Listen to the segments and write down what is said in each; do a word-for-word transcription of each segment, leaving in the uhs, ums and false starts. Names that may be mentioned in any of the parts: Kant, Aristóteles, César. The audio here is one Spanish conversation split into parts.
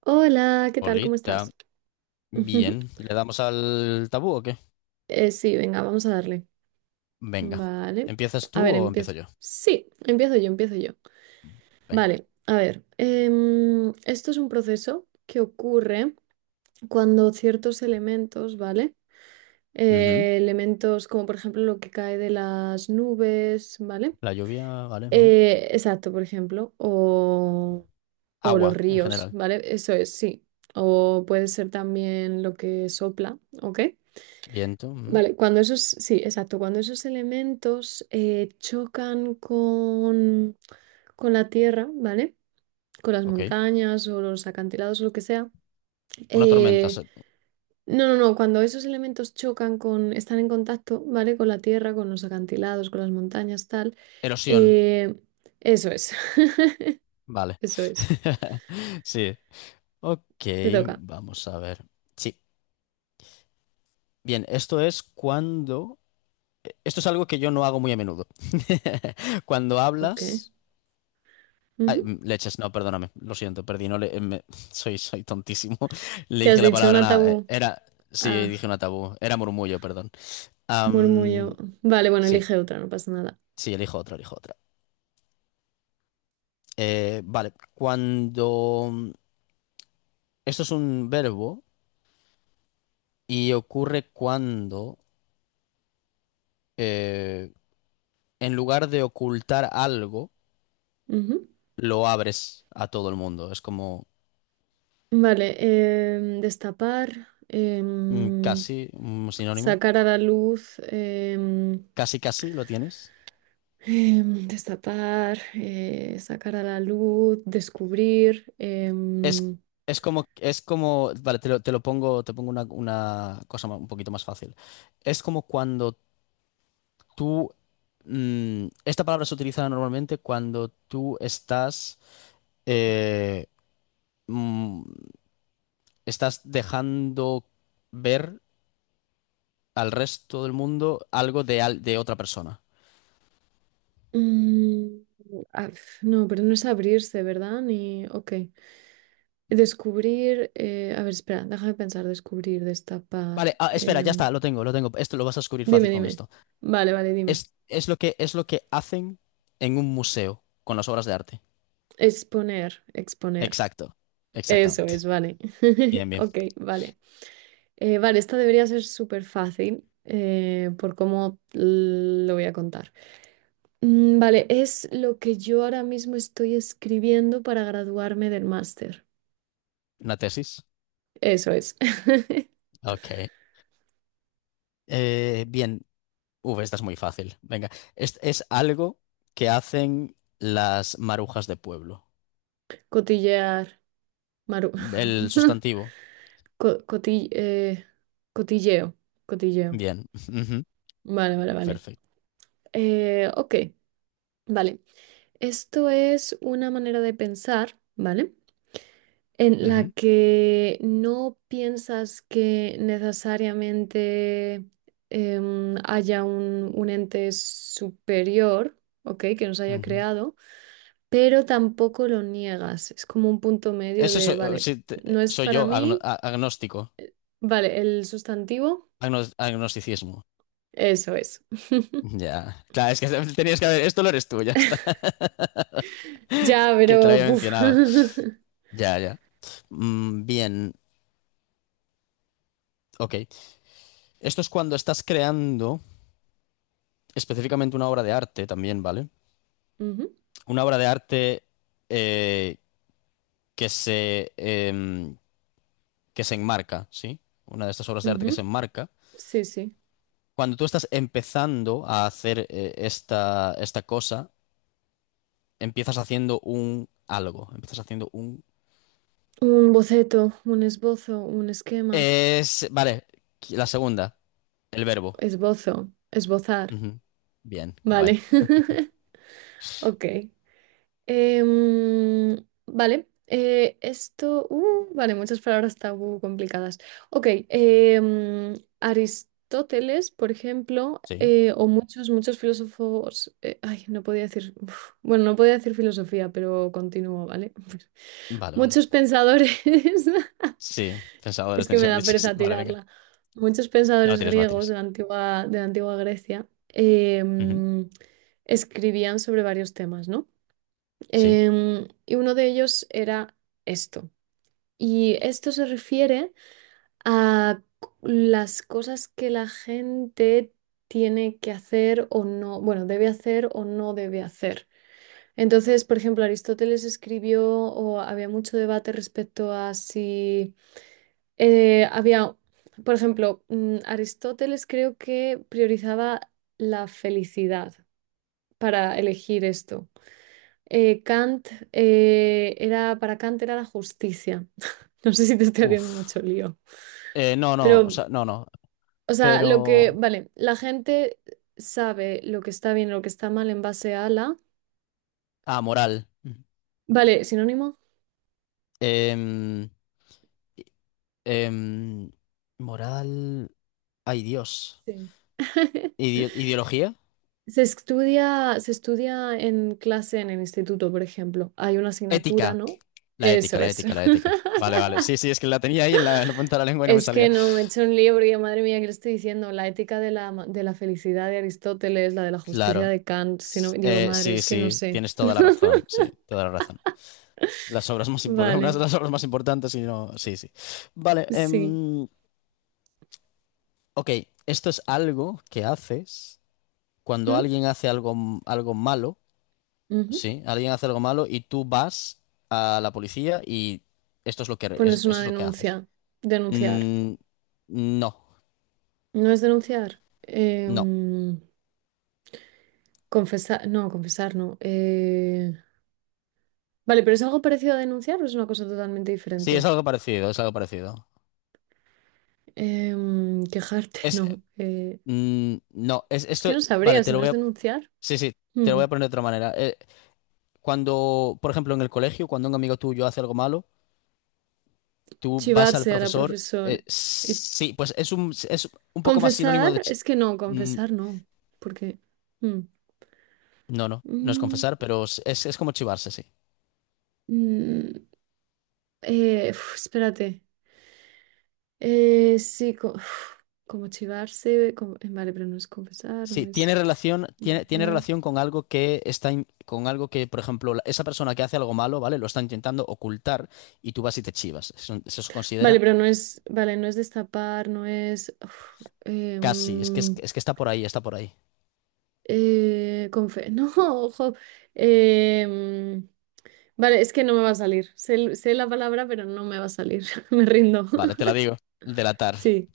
Hola, ¿qué tal? ¿Cómo Polita, estás? Ujú. bien. ¿Le damos al tabú o qué? Eh, sí, venga, vamos a darle. Venga. Vale. ¿Empiezas A tú ver, o empiezo empiezo. yo? Sí, empiezo yo, empiezo yo. Venga. Vale, a ver. Em, esto es un proceso que ocurre cuando ciertos elementos, ¿vale? Ujú. Eh, elementos como por ejemplo lo que cae de las nubes, ¿vale? La lluvia, vale. Ujú. Eh, exacto, por ejemplo, o, o los Agua, en ríos, general. ¿vale? Eso es, sí. O puede ser también lo que sopla, ¿ok? Viento, ujú. Vale, cuando esos, sí, exacto, cuando esos elementos eh, chocan con, con la tierra, ¿vale? Con las Ok. montañas o los acantilados o lo que sea. Una tormenta, eh, se- no, no, no, cuando esos elementos chocan con, están en contacto, ¿vale? Con la tierra, con los acantilados, con las montañas, tal. erosión, eh, Eso es, vale. eso es. Sí. Ok, Te toca. vamos a ver. Sí. Bien, esto es cuando... Esto es algo que yo no hago muy a menudo. Cuando Ok. hablas... Ay, Ujú. mm, leches, no, perdóname, lo siento, perdí, no le, eh, me- soy, soy tontísimo. Le ¿Qué has dije la dicho? palabra Una nada, eh, tabú. era, sí, Ah, dije una tabú, era murmullo, perdón. Am, murmullo. Vale, bueno, sí, elige otra, no pasa sí, elijo otra, elijo otra. Eh, vale, cuando, esto es un verbo y ocurre cuando, eh, en lugar de ocultar algo, nada. lo abres a todo el mundo. Es como Vale, em, destapar, mm, em, casi un sinónimo, sacar a la luz, em, casi, casi lo tienes. em, destapar, eh, sacar a la luz, descubrir. Es, em, es como, es como, vale, te lo, te lo pongo, te pongo una, una cosa ma- un poquito más fácil. Es como cuando tú, mm, esta palabra se utiliza normalmente cuando tú estás, eh, mm, estás dejando ver al resto del mundo algo de, al- de otra persona. mm, ah, f- no, pero no es abrirse, ¿verdad? Ni, ok. Descubrir, eh, a ver, espera, déjame pensar, descubrir, Vale, destapar. ah, espera, ya em, está, lo tengo, lo tengo. Esto lo vas a descubrir dime, fácil con dime. esto. Vale, vale, dime. Es, es lo que, es lo que hacen en un museo con las obras de arte. Exponer, exponer. Exacto, Eso exactamente. es, vale. Bien, bien. Ok, vale. Eh, vale, esta debería ser súper fácil eh, por cómo l- lo voy a contar. Mm, vale, es lo que yo ahora mismo estoy escribiendo para graduarme del máster. ¿Una tesis? Eso es. Ok. Eh, bien. Uf, esta es muy fácil. Venga, es, es algo que hacen las marujas de pueblo. Cotillear, Maru. El sustantivo. Co- coti- eh, cotilleo, cotilleo. Bien. Ujú. Vale, vale, vale. Perfecto. Eh, ok, vale. Esto es una manera de pensar, ¿vale? En la Ujú. que no piensas que necesariamente em, haya un, un ente superior, ¿ok? Que nos haya Ujú. creado, pero tampoco lo niegas. Es como un punto medio Ese de, soy, o- vale, sí, te- no es soy para yo, agno- mí, a- agnóstico. vale, el sustantivo, Agnos- agnosticismo. eso es. Ya. Claro, es que tenías que haber. Esto lo eres tú, ya está. Ya, Que te lo pero... había buf. mencionado. Ya, ya. Mm, bien. Ok. Esto es cuando estás creando específicamente una obra de arte también, ¿vale? Ujú, Una obra de arte eh, que se, em, que se enmarca, ¿sí? Una de estas obras de arte que se ujú. enmarca. Sí, sí. Cuando tú estás empezando a hacer eh, esta, esta cosa, empiezas haciendo un algo, empiezas haciendo un... Un boceto, un esbozo, un esquema. Es, vale, la segunda, el verbo. Esbozo, esbozar. Ujú. Bien, guay. Vale. Ok. Em, vale. eh, esto. uh, vale, muchas palabras tabú complicadas. Ok. em, Aristóteles, por ejemplo, Sí. eh, o muchos, muchos filósofos. eh, ay, no podía decir. Uf, bueno, no podía decir filosofía, pero continúo, ¿vale? Vale, vale. Muchos pensadores. Sí, pensadores Es que tenéis me que haber da dicho, sí. pereza Vale, venga. tirarla. Muchos No pensadores tires, no griegos tires. de la antigua, de la antigua Grecia Ujú. em, escribían sobre varios temas, ¿no? Sí. Em, y uno de ellos era esto. Y esto se refiere a c- las cosas que la gente tiene que hacer o no, bueno, debe hacer o no debe hacer. Entonces, por ejemplo, Aristóteles escribió o había mucho debate respecto a si eh, había, por ejemplo, mm, Aristóteles creo que priorizaba la felicidad para elegir esto. Eh, Kant eh, era, para Kant era la justicia. No sé si te estoy haciendo Uf. mucho lío. Eh, no, no, o Pero, sea, no, no. o sea, lo Pero... que, vale, la gente sabe lo que está bien, y lo que está mal en base a la. Ah, moral. Vale, sinónimo. Em, em, moral. Ay, Dios. Sí. Ideo- ideología. Se estudia, se estudia en clase en el instituto, por ejemplo. Hay una asignatura, Ética. ¿no? La Eso ética, la es. ética, la ética. Vale, vale. Sí, sí, es que la tenía ahí en la, en la punta de la lengua y no me Es que salía. no, me he hecho un libro y yo, madre mía, ¿qué le estoy diciendo? La ética de la, ma- de la felicidad de Aristóteles, la de la justicia Claro. de Kant, si no, S- digo, eh, madre, sí, es que no sí, sé. tienes toda la razón. Sí, toda la razón. Las obras más importantes, una de Vale, las obras más importantes y no. Sí, sí. Vale. sí. Em, ok, esto es algo que haces cuando ¿Mm? alguien hace algo, m- algo malo. Ujú. Sí, alguien hace algo malo y tú vas a la policía y esto es lo que, Pones esto, es una lo que haces. denuncia, denunciar. Mm, no, ¿No es denunciar? no. Em, confesar, no, confesar no. Eh, vale, pero ¿es algo parecido a denunciar o es una cosa totalmente diferente? Sí, es algo parecido, es algo parecido. Em, quejarte, Es, no. Eh, mm, no, es es que esto, no sabría vale, si te lo no voy es a, denunciar. sí, sí, te lo voy Hmm. a poner de otra manera. Eh, cuando, por ejemplo, en el colegio, cuando un amigo tuyo hace algo malo, tú vas al Chivarse a la profesor, profesor. eh, sí, pues es un, es un poco más Confesar sinónimo de, chi- es que no, mm, confesar no, porque... mm, no, no, no es mm, confesar, pero es, es como chivarse, sí. mm, eh, uf, espérate. Eh, sí, co- uf, como chivarse, como- eh, vale, pero no es confesar, no Sí, es tiene relación, tiene, tiene denunciar. relación con algo que está, in- con algo que, por ejemplo, la- esa persona que hace algo malo, ¿vale? Lo está intentando ocultar y tú vas y te chivas. Eso, eso se Vale, considera pero no es, vale, no es destapar, no es... uf, eh, casi, es que, es, mm, es que está por ahí, está por ahí. eh, confe- no, ojo. eh, mm, vale, es que no me va a salir. Sé, sé la palabra, pero no me va a salir. Me rindo. Vale, te la digo. Delatar. Sí.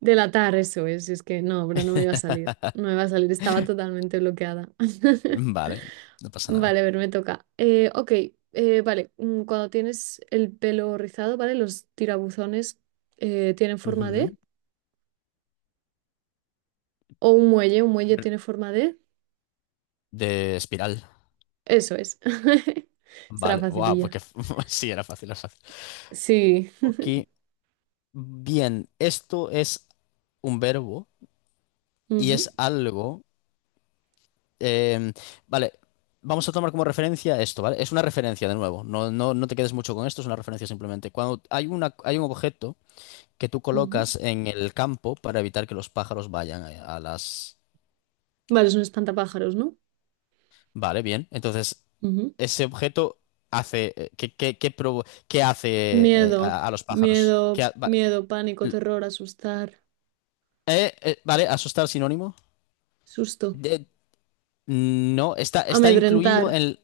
Delatar, eso es. Es que no, pero no me iba a salir. No me iba a salir, estaba totalmente bloqueada. Vale, no pasa nada. Vale, a ver, me toca. Eh, ok, eh, vale. mm, Cuando tienes el pelo rizado, ¿vale? Los tirabuzones eh, tienen forma de. Ujú. O un muelle, un muelle tiene forma de. De espiral. Eso es. Será Vale, wow, facililla. porque sí, era fácil, era fácil. Sí. Ok, bien, esto es un verbo y Ujú, es algo. Eh, vale, vamos a tomar como referencia esto, ¿vale? Es una referencia de nuevo, no, no, no te quedes mucho con esto, es una referencia simplemente. Cuando hay una, hay un objeto que tú ujú. colocas en el campo para evitar que los pájaros vayan a, a las... Vale, es un espantapájaros, ¿no? Vale, bien. Entonces, Ujú. ese objeto hace... eh, ¿qué, qué, qué provo- qué hace eh, Miedo, a, a los pájaros? ¿Qué miedo, ha- va- miedo, pánico, l- terror, asustar, eh, eh, vale, asustar sinónimo. susto, De- no, está, está incluido amedrentar. en,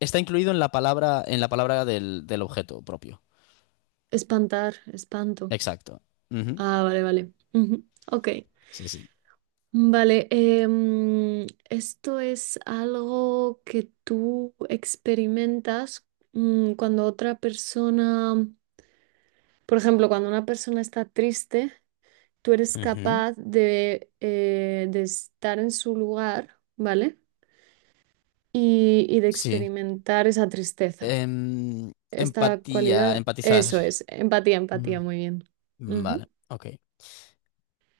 está incluido en la palabra, en la palabra del, del objeto propio. Espantar, espanto. Exacto. Ujú. Ah, vale, vale. Ujú, ok. Sí, sí. Vale, em, esto es algo que tú experimentas mm, cuando otra persona, por ejemplo, cuando una persona está triste, tú eres Ujú. capaz de, eh, de estar en su lugar, ¿vale? Y, y de Sí. experimentar esa tristeza, Em, esta empatía, cualidad. empatizar. Eso es, empatía, empatía, Ujú. muy bien. Vale, Ujú. ok.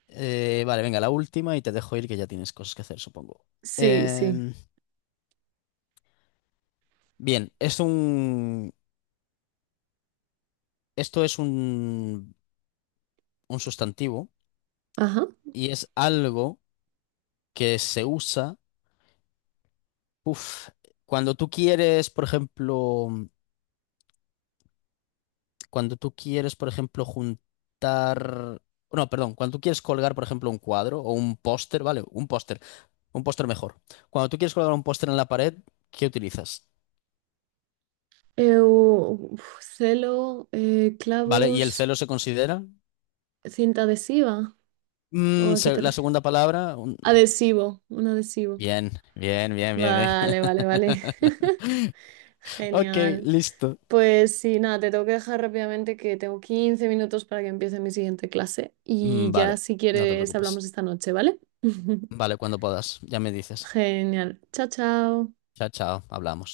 Eh, vale, venga, la última y te dejo ir que ya tienes cosas que hacer, supongo. Sí, sí. Em, bien, es un, esto es un, un sustantivo Ajá. y es algo que se usa, uf, cuando tú quieres, por ejemplo. Cuando tú quieres, por ejemplo, juntar... No, perdón, cuando tú quieres colgar, por ejemplo, un cuadro o un póster, ¿vale? Un póster, un póster mejor. Cuando tú quieres colgar un póster en la pared, ¿qué utilizas? Eh, u- uf, celo, eh, ¿Vale? ¿Y el clavos, celo se considera? cinta adhesiva. ¿O Mm, a qué se- te la refieres? segunda palabra. Un- Adhesivo, un adhesivo. bien, bien, bien, bien, bien. Vale, vale, vale. Ok, Genial. listo. Pues sí, nada, te tengo que dejar rápidamente que tengo quince minutos para que empiece mi siguiente clase y Mm, vale, ya si no te quieres preocupes. hablamos esta noche, ¿vale? Vale, cuando puedas, ya me dices. Genial. Chao, chao. Chao, chao, hablamos.